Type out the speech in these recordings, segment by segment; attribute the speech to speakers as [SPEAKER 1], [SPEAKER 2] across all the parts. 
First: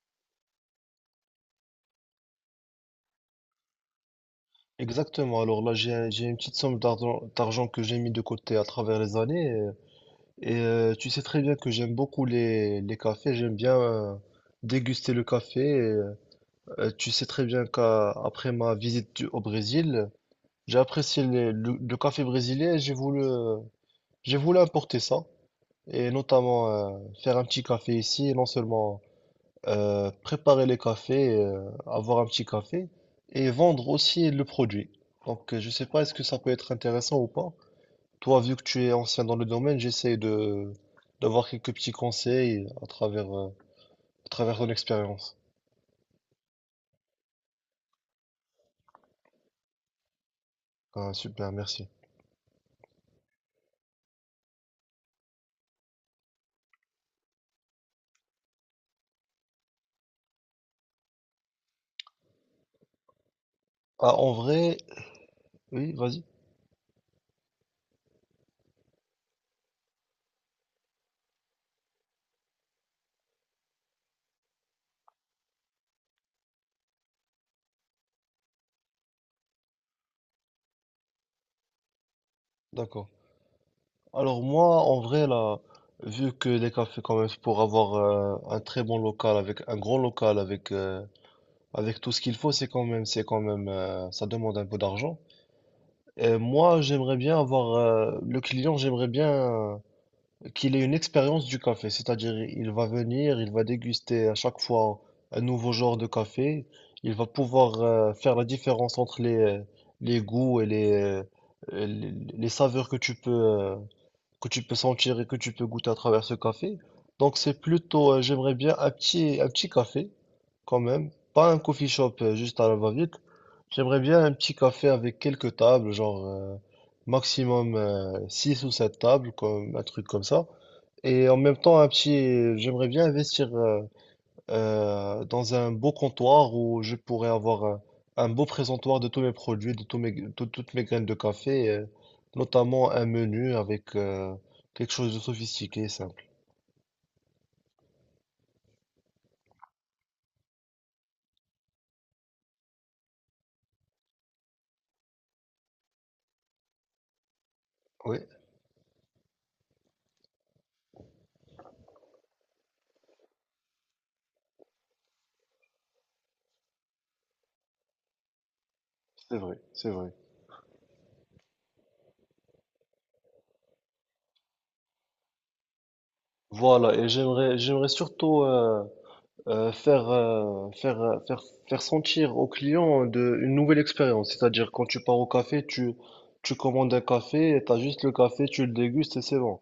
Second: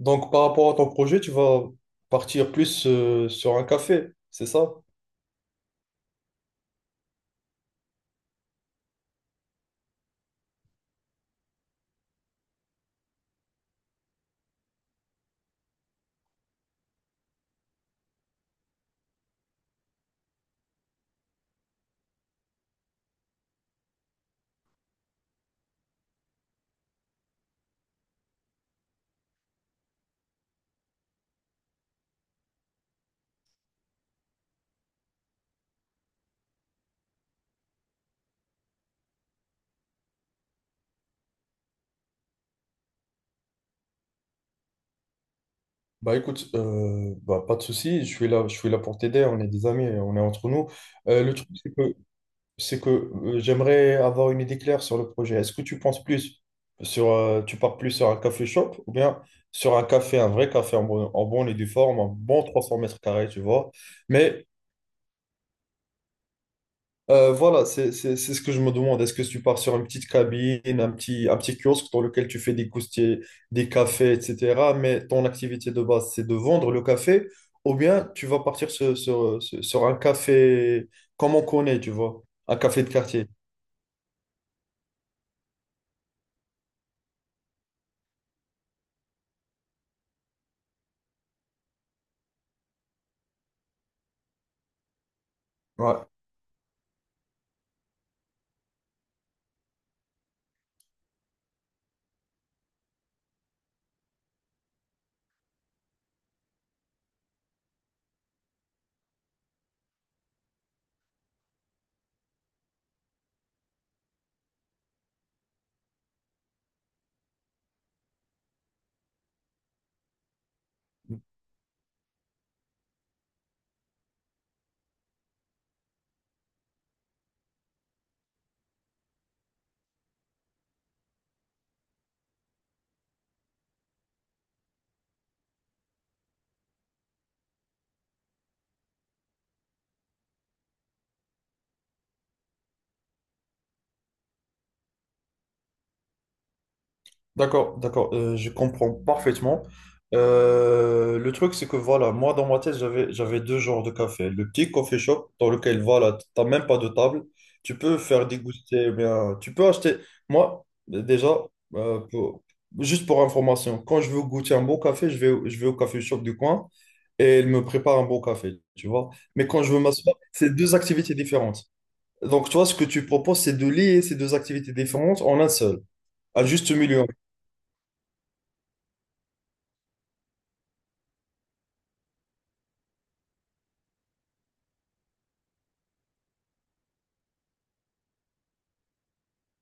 [SPEAKER 1] Donc, par rapport à ton projet, tu vas partir plus sur un café, c'est ça?
[SPEAKER 2] Exactement. Alors là, j'ai une petite somme d'argent que j'ai mis de côté à travers les années. Et tu sais très bien que j'aime beaucoup les cafés. J'aime bien déguster le café. Et tu sais très bien qu'après ma visite au Brésil, j'ai apprécié le café brésilien. Et j'ai voulu importer ça. Et notamment faire un petit café ici. Et non seulement préparer les cafés, avoir un petit café et vendre aussi le produit. Donc, je sais pas, est-ce que ça peut être intéressant ou pas? Toi, vu que tu es ancien dans le domaine, j'essaie de d'avoir quelques petits conseils à travers ton expérience.
[SPEAKER 1] Bah écoute, pas de souci, je suis là pour t'aider, on est des amis, on est entre nous.
[SPEAKER 2] Ah,
[SPEAKER 1] Le truc,
[SPEAKER 2] super,
[SPEAKER 1] c'est
[SPEAKER 2] merci.
[SPEAKER 1] que, j'aimerais avoir une idée claire sur le projet. Est-ce que tu penses plus sur, tu pars plus sur un café shop ou bien sur un café, un vrai café en bon et due forme, en bon 300 mètres carrés, tu vois,
[SPEAKER 2] Ah, en
[SPEAKER 1] mais
[SPEAKER 2] vrai, oui, vas-y,
[SPEAKER 1] voilà, c'est ce que je me demande. Est-ce que tu pars sur une petite cabine, un petit kiosque dans lequel tu fais des coustiers, des cafés, etc. Mais ton activité de base, c'est de vendre le café, ou bien tu vas partir sur un café comme on connaît, tu vois, un café de
[SPEAKER 2] d'accord.
[SPEAKER 1] quartier.
[SPEAKER 2] Alors moi, en vrai, là, vu que les cafés, quand même, pour avoir un très bon local, avec un grand local, avec tout ce qu'il faut, c'est quand même, ça demande un peu d'argent.
[SPEAKER 1] Ouais.
[SPEAKER 2] Moi, j'aimerais bien avoir, le client, j'aimerais bien qu'il ait une expérience du café, c'est-à-dire il va venir, il va déguster à chaque fois un nouveau genre de café, il va pouvoir faire la différence entre les goûts et les saveurs que tu peux sentir et que tu peux goûter à travers ce café. Donc c'est plutôt, j'aimerais bien un petit café quand même, pas un coffee shop juste à la va-vite. J'aimerais bien un petit café avec quelques tables, genre maximum 6 ou 7 tables, un truc comme ça. Et en même temps, j'aimerais bien investir dans un beau comptoir où je pourrais avoir un beau présentoir de tous mes produits, de toutes mes graines de café, notamment un menu avec quelque chose de sophistiqué et simple.
[SPEAKER 1] D'accord, d'accord, je comprends parfaitement. Le truc, c'est que voilà, moi dans ma tête, j'avais deux genres de café. Le petit coffee shop dans lequel voilà, t'as même pas de table, tu peux
[SPEAKER 2] Oui,
[SPEAKER 1] faire déguster, eh bien, tu peux acheter. Moi, déjà, euh, pour- juste pour information, quand je veux goûter un bon café, je vais au café shop du coin et il me prépare un bon café, tu vois.
[SPEAKER 2] c'est
[SPEAKER 1] Mais
[SPEAKER 2] vrai,
[SPEAKER 1] quand je veux
[SPEAKER 2] c'est vrai.
[SPEAKER 1] m'asseoir, c'est deux activités différentes. Donc, toi, ce que tu proposes, c'est de lier ces deux activités différentes en un seul, à juste
[SPEAKER 2] Voilà,
[SPEAKER 1] milieu.
[SPEAKER 2] et j'aimerais surtout euh, faire, euh, faire, euh, faire, faire sentir aux clients une nouvelle expérience. C'est-à-dire, quand tu pars au café, tu commandes un café, tu as juste le café, tu le dégustes et c'est bon.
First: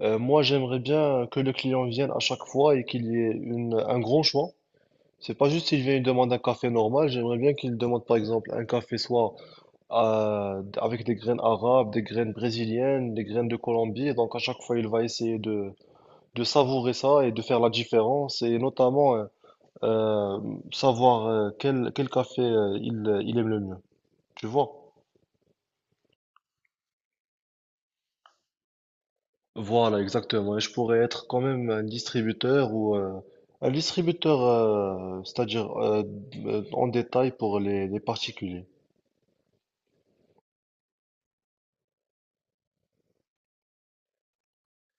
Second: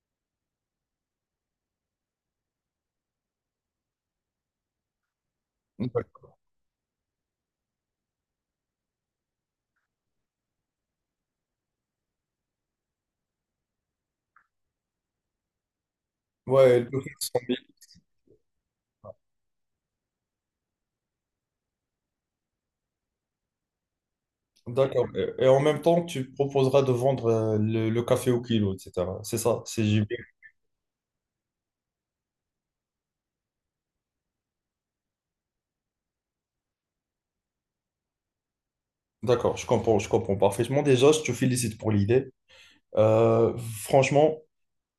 [SPEAKER 2] Moi, j'aimerais bien que le client vienne à chaque fois et qu'il y ait un grand choix. C'est pas juste s'il vient et demande un café normal, j'aimerais bien qu'il demande par exemple un café soit avec des graines arabes, des graines brésiliennes, des graines de Colombie. Et donc à chaque fois, il va essayer de
[SPEAKER 1] Ouais, le
[SPEAKER 2] savourer
[SPEAKER 1] café,
[SPEAKER 2] ça et
[SPEAKER 1] 100
[SPEAKER 2] de
[SPEAKER 1] 000.
[SPEAKER 2] faire la différence et notamment euh, savoir quel café il aime le mieux. Tu vois?
[SPEAKER 1] D'accord. Et en même temps, tu proposeras de vendre le café au kilo, etc. C'est ça, c'est
[SPEAKER 2] Voilà,
[SPEAKER 1] JB.
[SPEAKER 2] exactement. Et je pourrais être quand même un distributeur, c'est-à-dire en détail pour les particuliers.
[SPEAKER 1] D'accord, je comprends parfaitement. Déjà, je te félicite pour l'idée. Euh, franchement,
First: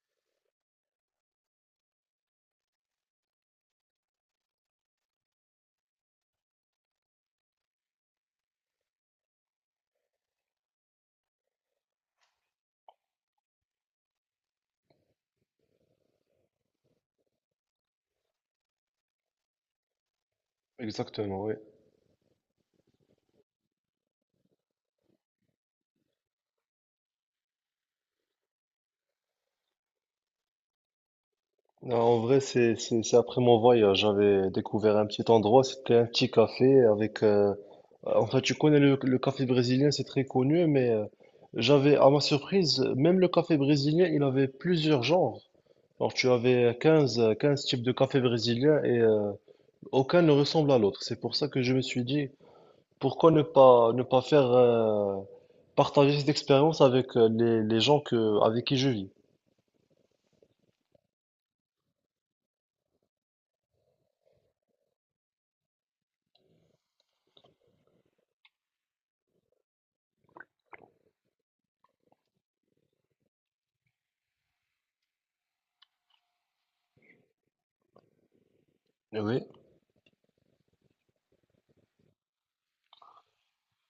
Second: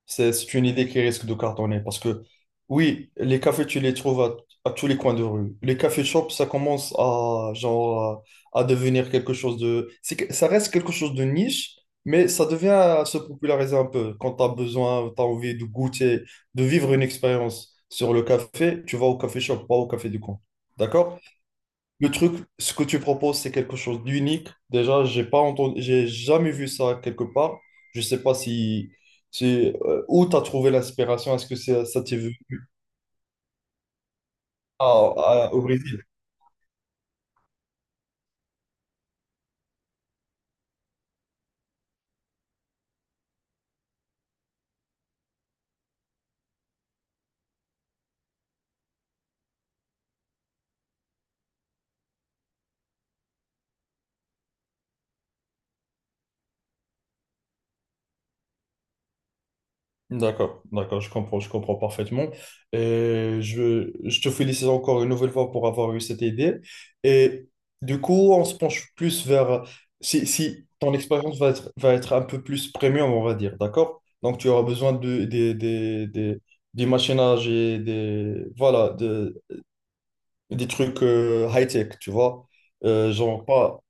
[SPEAKER 1] c'est une idée qui risque de cartonner parce que, oui, les cafés, tu les trouves à tous les coins de rue. Les cafés shops, ça commence à, genre, à devenir quelque chose de... ça reste quelque chose de niche, mais ça devient à se populariser un peu. Quand tu as besoin, tu as envie de goûter, de vivre une expérience sur le café, tu vas au café shop, pas au café du coin. D'accord?
[SPEAKER 2] Exactement, oui.
[SPEAKER 1] Le truc, ce que tu proposes, c'est quelque chose d'unique. Déjà, j'ai pas entendu, j'ai jamais vu ça quelque part. Je sais pas si, si où tu as trouvé l'inspiration. Est-ce que
[SPEAKER 2] Non,
[SPEAKER 1] ça t'est
[SPEAKER 2] en
[SPEAKER 1] vu
[SPEAKER 2] vrai, c'est après mon voyage, j'avais découvert un
[SPEAKER 1] à-
[SPEAKER 2] petit
[SPEAKER 1] au
[SPEAKER 2] endroit, c'était
[SPEAKER 1] Brésil?
[SPEAKER 2] un petit café. En fait, tu connais le café brésilien, c'est très connu, mais j'avais, à ma surprise, même le café brésilien, il avait plusieurs genres. Alors, tu avais 15 15 types de café brésilien. Aucun ne ressemble à l'autre. C'est pour ça que je me suis dit, pourquoi ne pas faire partager cette expérience avec les gens avec qui je vis.
[SPEAKER 1] D'accord, d'accord, je comprends parfaitement. Et je te félicite encore une nouvelle fois pour avoir eu cette idée. Et du coup, on se penche plus vers... Si ton expérience va être, un peu plus premium, on va dire, d'accord? Donc, tu auras besoin de, des machinages et des, voilà,
[SPEAKER 2] Eh oui,
[SPEAKER 1] des trucs high-tech, tu vois? Genre, pas...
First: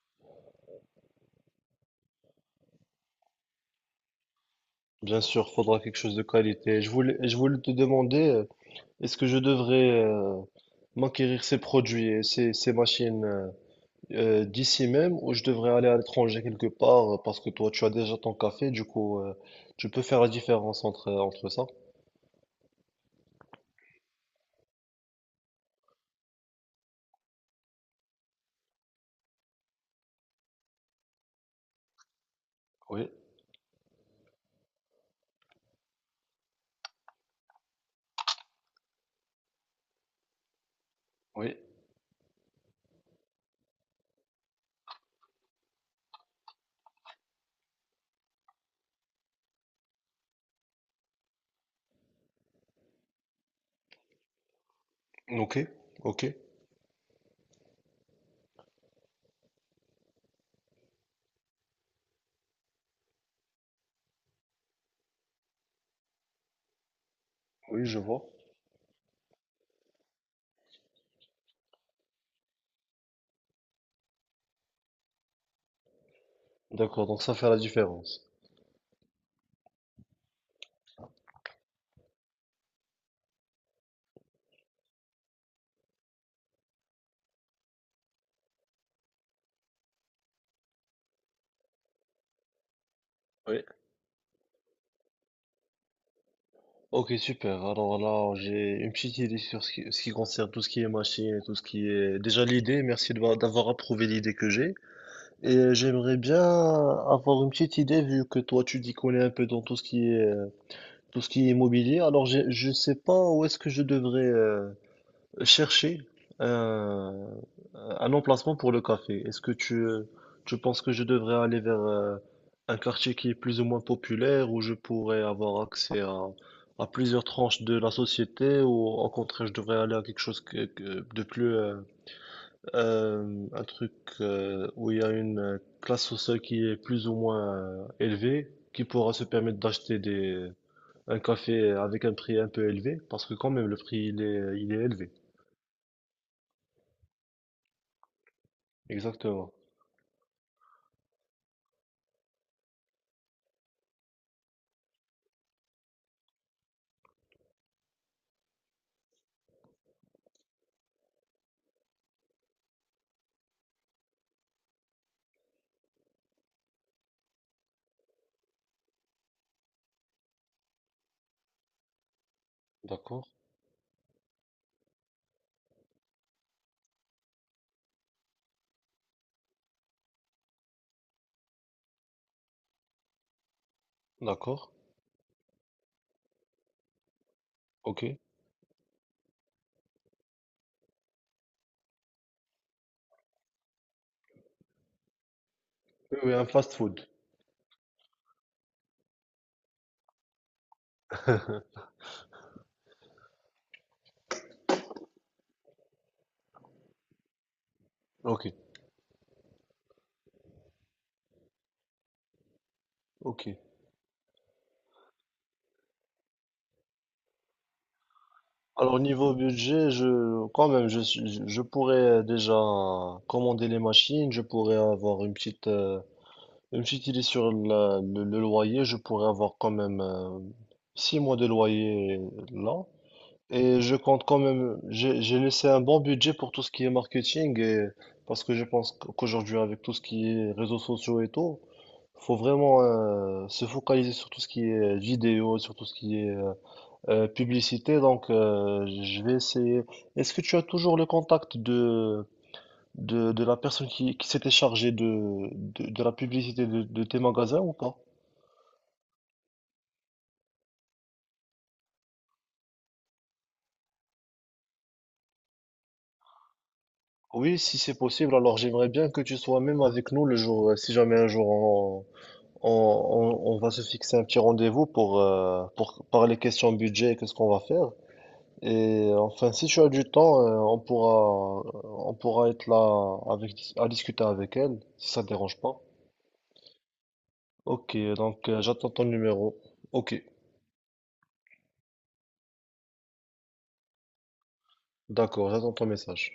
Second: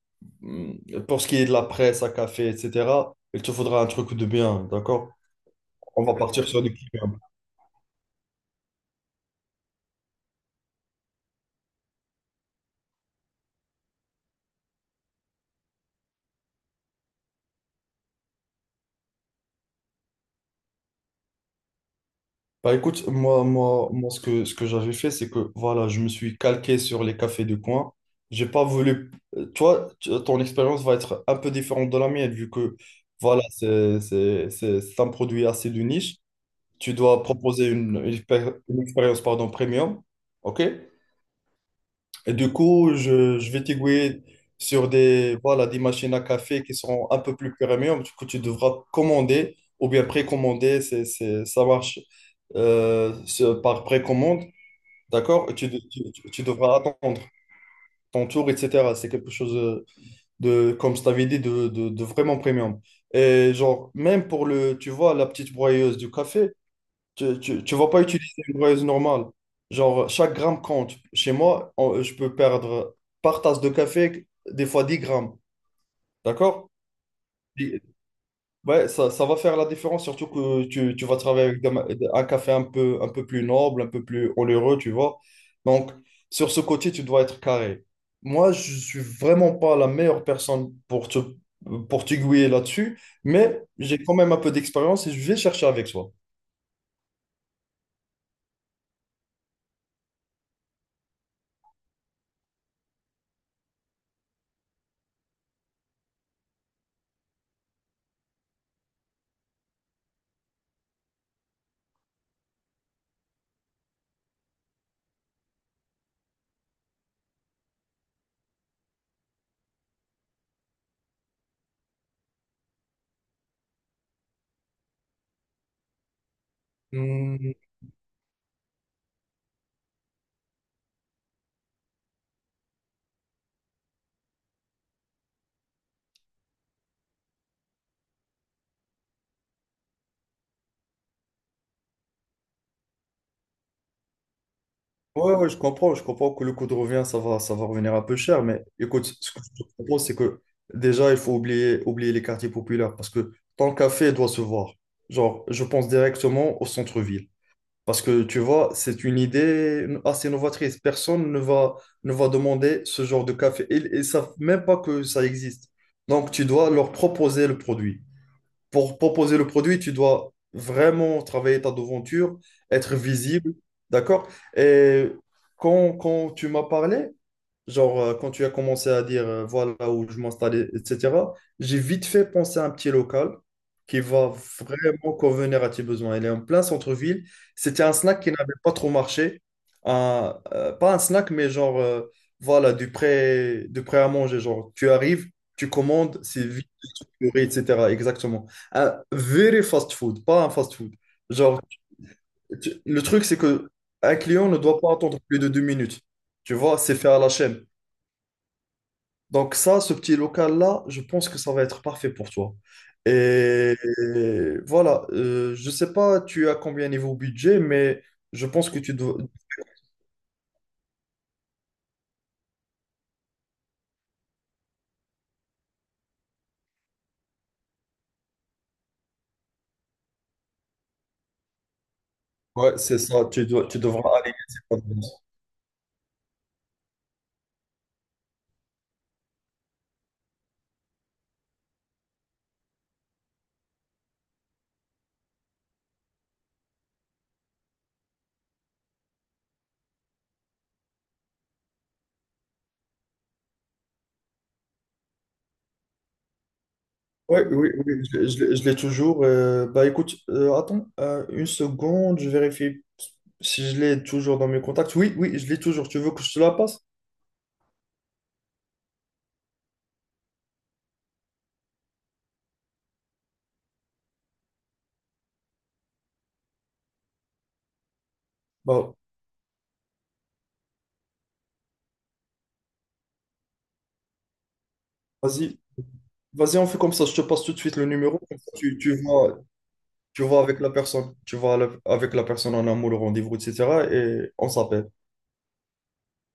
[SPEAKER 1] Pour ce qui est de la presse à café, etc., il te faudra un truc de bien, d'accord?
[SPEAKER 2] bien sûr, faudra quelque
[SPEAKER 1] On va
[SPEAKER 2] chose de
[SPEAKER 1] partir sur du
[SPEAKER 2] qualité. Je voulais,
[SPEAKER 1] premium.
[SPEAKER 2] je voulais te demander, est-ce que je devrais m'acquérir ces produits et ces machines d'ici même ou je devrais aller à l'étranger quelque part parce que toi, tu as déjà ton café, du coup, tu peux faire la différence entre ça.
[SPEAKER 1] Bah écoute, moi ce que, j'avais fait, c'est que voilà, je me suis calqué sur les cafés de coin. J'ai pas voulu. Toi, ton expérience va être un peu différente de la mienne, vu que
[SPEAKER 2] Oui,
[SPEAKER 1] voilà, c'est un produit assez de niche. Tu dois proposer une expérience pardon, premium. OK?
[SPEAKER 2] oui,
[SPEAKER 1] Et du coup, je vais t'aiguiller sur des, voilà, des machines à café qui sont un peu plus premium, que tu devras commander ou bien précommander. Ça marche par précommande. D'accord? Et
[SPEAKER 2] ok,
[SPEAKER 1] tu, de- tu,
[SPEAKER 2] ok,
[SPEAKER 1] tu- tu devras attendre ton tour, etc. C'est quelque chose de, comme je t'avais dit, de vraiment premium. Et genre, même pour le, tu vois, la petite broyeuse du café. Tu
[SPEAKER 2] oui,
[SPEAKER 1] vas
[SPEAKER 2] je
[SPEAKER 1] pas
[SPEAKER 2] vois.
[SPEAKER 1] utiliser une broyeuse normale. Genre, chaque gramme compte. Chez moi, je peux perdre par tasse de café, des fois 10 grammes. D'accord?
[SPEAKER 2] D'accord, donc ça fait la
[SPEAKER 1] Et-
[SPEAKER 2] différence.
[SPEAKER 1] Ouais, ça va faire la différence, surtout que tu vas travailler avec un café un peu plus noble, un peu plus onéreux, tu vois. Donc, sur ce côté, tu dois être carré. Moi, je suis vraiment pas la meilleure personne pour t'aiguiller là-dessus, mais
[SPEAKER 2] Oui.
[SPEAKER 1] j'ai quand même un peu d'expérience et je vais chercher avec toi.
[SPEAKER 2] Ok, super. Alors là, j'ai une petite idée sur ce qui concerne tout ce qui est machine, et tout ce qui est... Déjà l'idée, merci d'avoir approuvé l'idée que j'ai. Et j'aimerais bien avoir une petite idée, vu que toi, tu t'y connais un peu dans tout ce qui est, tout ce qui est immobilier. Alors, je ne sais pas où est-ce que je devrais chercher un, un emplacement pour le café. Est-ce que tu penses que je devrais aller vers un quartier qui est plus ou moins populaire, où je pourrais avoir accès à plusieurs tranches de la société, ou au contraire, je devrais aller à quelque chose de plus, un truc où il y a une classe sociale qui est plus ou moins élevée, qui pourra se permettre un café avec un prix un peu élevé, parce que quand même, le prix, il est élevé.
[SPEAKER 1] Ouais, ouais, je, comprends, je comprends que le coût de revient, ça va revenir un peu cher, mais écoute, ce que
[SPEAKER 2] Exactement.
[SPEAKER 1] je te propose, c'est que déjà, il faut oublier les quartiers populaires, parce que ton café doit se voir. Genre, je pense directement au centre-ville, parce que tu vois, c'est une idée assez novatrice. Personne ne va demander ce genre de café, et ils ne savent même pas que ça existe. Donc, tu dois leur proposer le produit pour proposer le produit, tu dois vraiment travailler ta devanture, être
[SPEAKER 2] D'accord,
[SPEAKER 1] visible, d'accord? Et quand tu m'as parlé, genre, quand tu as commencé à dire voilà où je m'installais, etc., j'ai vite fait penser à un petit local qui va
[SPEAKER 2] d'accord,
[SPEAKER 1] vraiment convenir à tes besoins. Il est en plein centre-ville. C'était un
[SPEAKER 2] ok. Oui,
[SPEAKER 1] snack qui n'avait pas trop marché. Pas un snack, mais genre, voilà, du prêt à manger. Genre, tu arrives, tu commandes,
[SPEAKER 2] oui,
[SPEAKER 1] c'est
[SPEAKER 2] un
[SPEAKER 1] vite
[SPEAKER 2] fast-food.
[SPEAKER 1] structuré, etc. Exactement. Un very fast food, pas un fast food. Genre, le truc, c'est que un client ne doit pas attendre plus de 2 minutes. Tu vois, c'est fait à la chaîne.
[SPEAKER 2] Ok,
[SPEAKER 1] Donc ça, ce petit local-là, je pense que ça va être parfait pour toi.
[SPEAKER 2] ok.
[SPEAKER 1] Et, voilà, je sais pas tu as combien niveau budget, mais je pense que tu
[SPEAKER 2] Alors
[SPEAKER 1] dois...
[SPEAKER 2] niveau budget, je quand même, je, suis- je pourrais déjà commander les machines, je pourrais avoir une petite idée sur le loyer, je pourrais avoir quand même 6 mois de loyer
[SPEAKER 1] Ouais,
[SPEAKER 2] là.
[SPEAKER 1] c'est ça, tu
[SPEAKER 2] Et je
[SPEAKER 1] devras
[SPEAKER 2] compte
[SPEAKER 1] aller.
[SPEAKER 2] quand même, j'ai laissé un bon budget pour tout ce qui est marketing et parce que je pense qu'aujourd'hui avec tout ce qui est réseaux sociaux et tout, faut vraiment se focaliser sur tout ce qui est vidéo, sur tout ce qui est publicité. Donc je vais essayer. Est-ce que tu as toujours le contact de la personne qui s'était chargée de la publicité de tes
[SPEAKER 1] Oui,
[SPEAKER 2] magasins
[SPEAKER 1] oui,
[SPEAKER 2] ou
[SPEAKER 1] oui,
[SPEAKER 2] pas?
[SPEAKER 1] je l'ai toujours. Bah écoute, attends une seconde, je vérifie si je l'ai toujours dans mes contacts. Oui, oui, je l'ai toujours. Tu veux que je te la passe?
[SPEAKER 2] Oui, si c'est possible, alors j'aimerais bien que tu sois même avec nous le jour, si jamais un jour on va se fixer un petit rendez-vous pour parler questions budget et qu'est-ce qu'on va faire.
[SPEAKER 1] Bah,
[SPEAKER 2] Enfin, si tu as du temps, on pourra être là avec, à discuter avec elle, si ça ne dérange
[SPEAKER 1] vas-y,
[SPEAKER 2] pas.
[SPEAKER 1] vas-y, on fait comme ça. Je te passe tout de suite le
[SPEAKER 2] Ok,
[SPEAKER 1] numéro. comme
[SPEAKER 2] donc
[SPEAKER 1] ça, tu,
[SPEAKER 2] j'attends
[SPEAKER 1] tu
[SPEAKER 2] ton
[SPEAKER 1] vois,
[SPEAKER 2] numéro. Ok,
[SPEAKER 1] tu vas avec la personne, tu vas avec la personne en amour, le rendez-vous, etc. Et on s'appelle.
[SPEAKER 2] d'accord, j'attends ton message.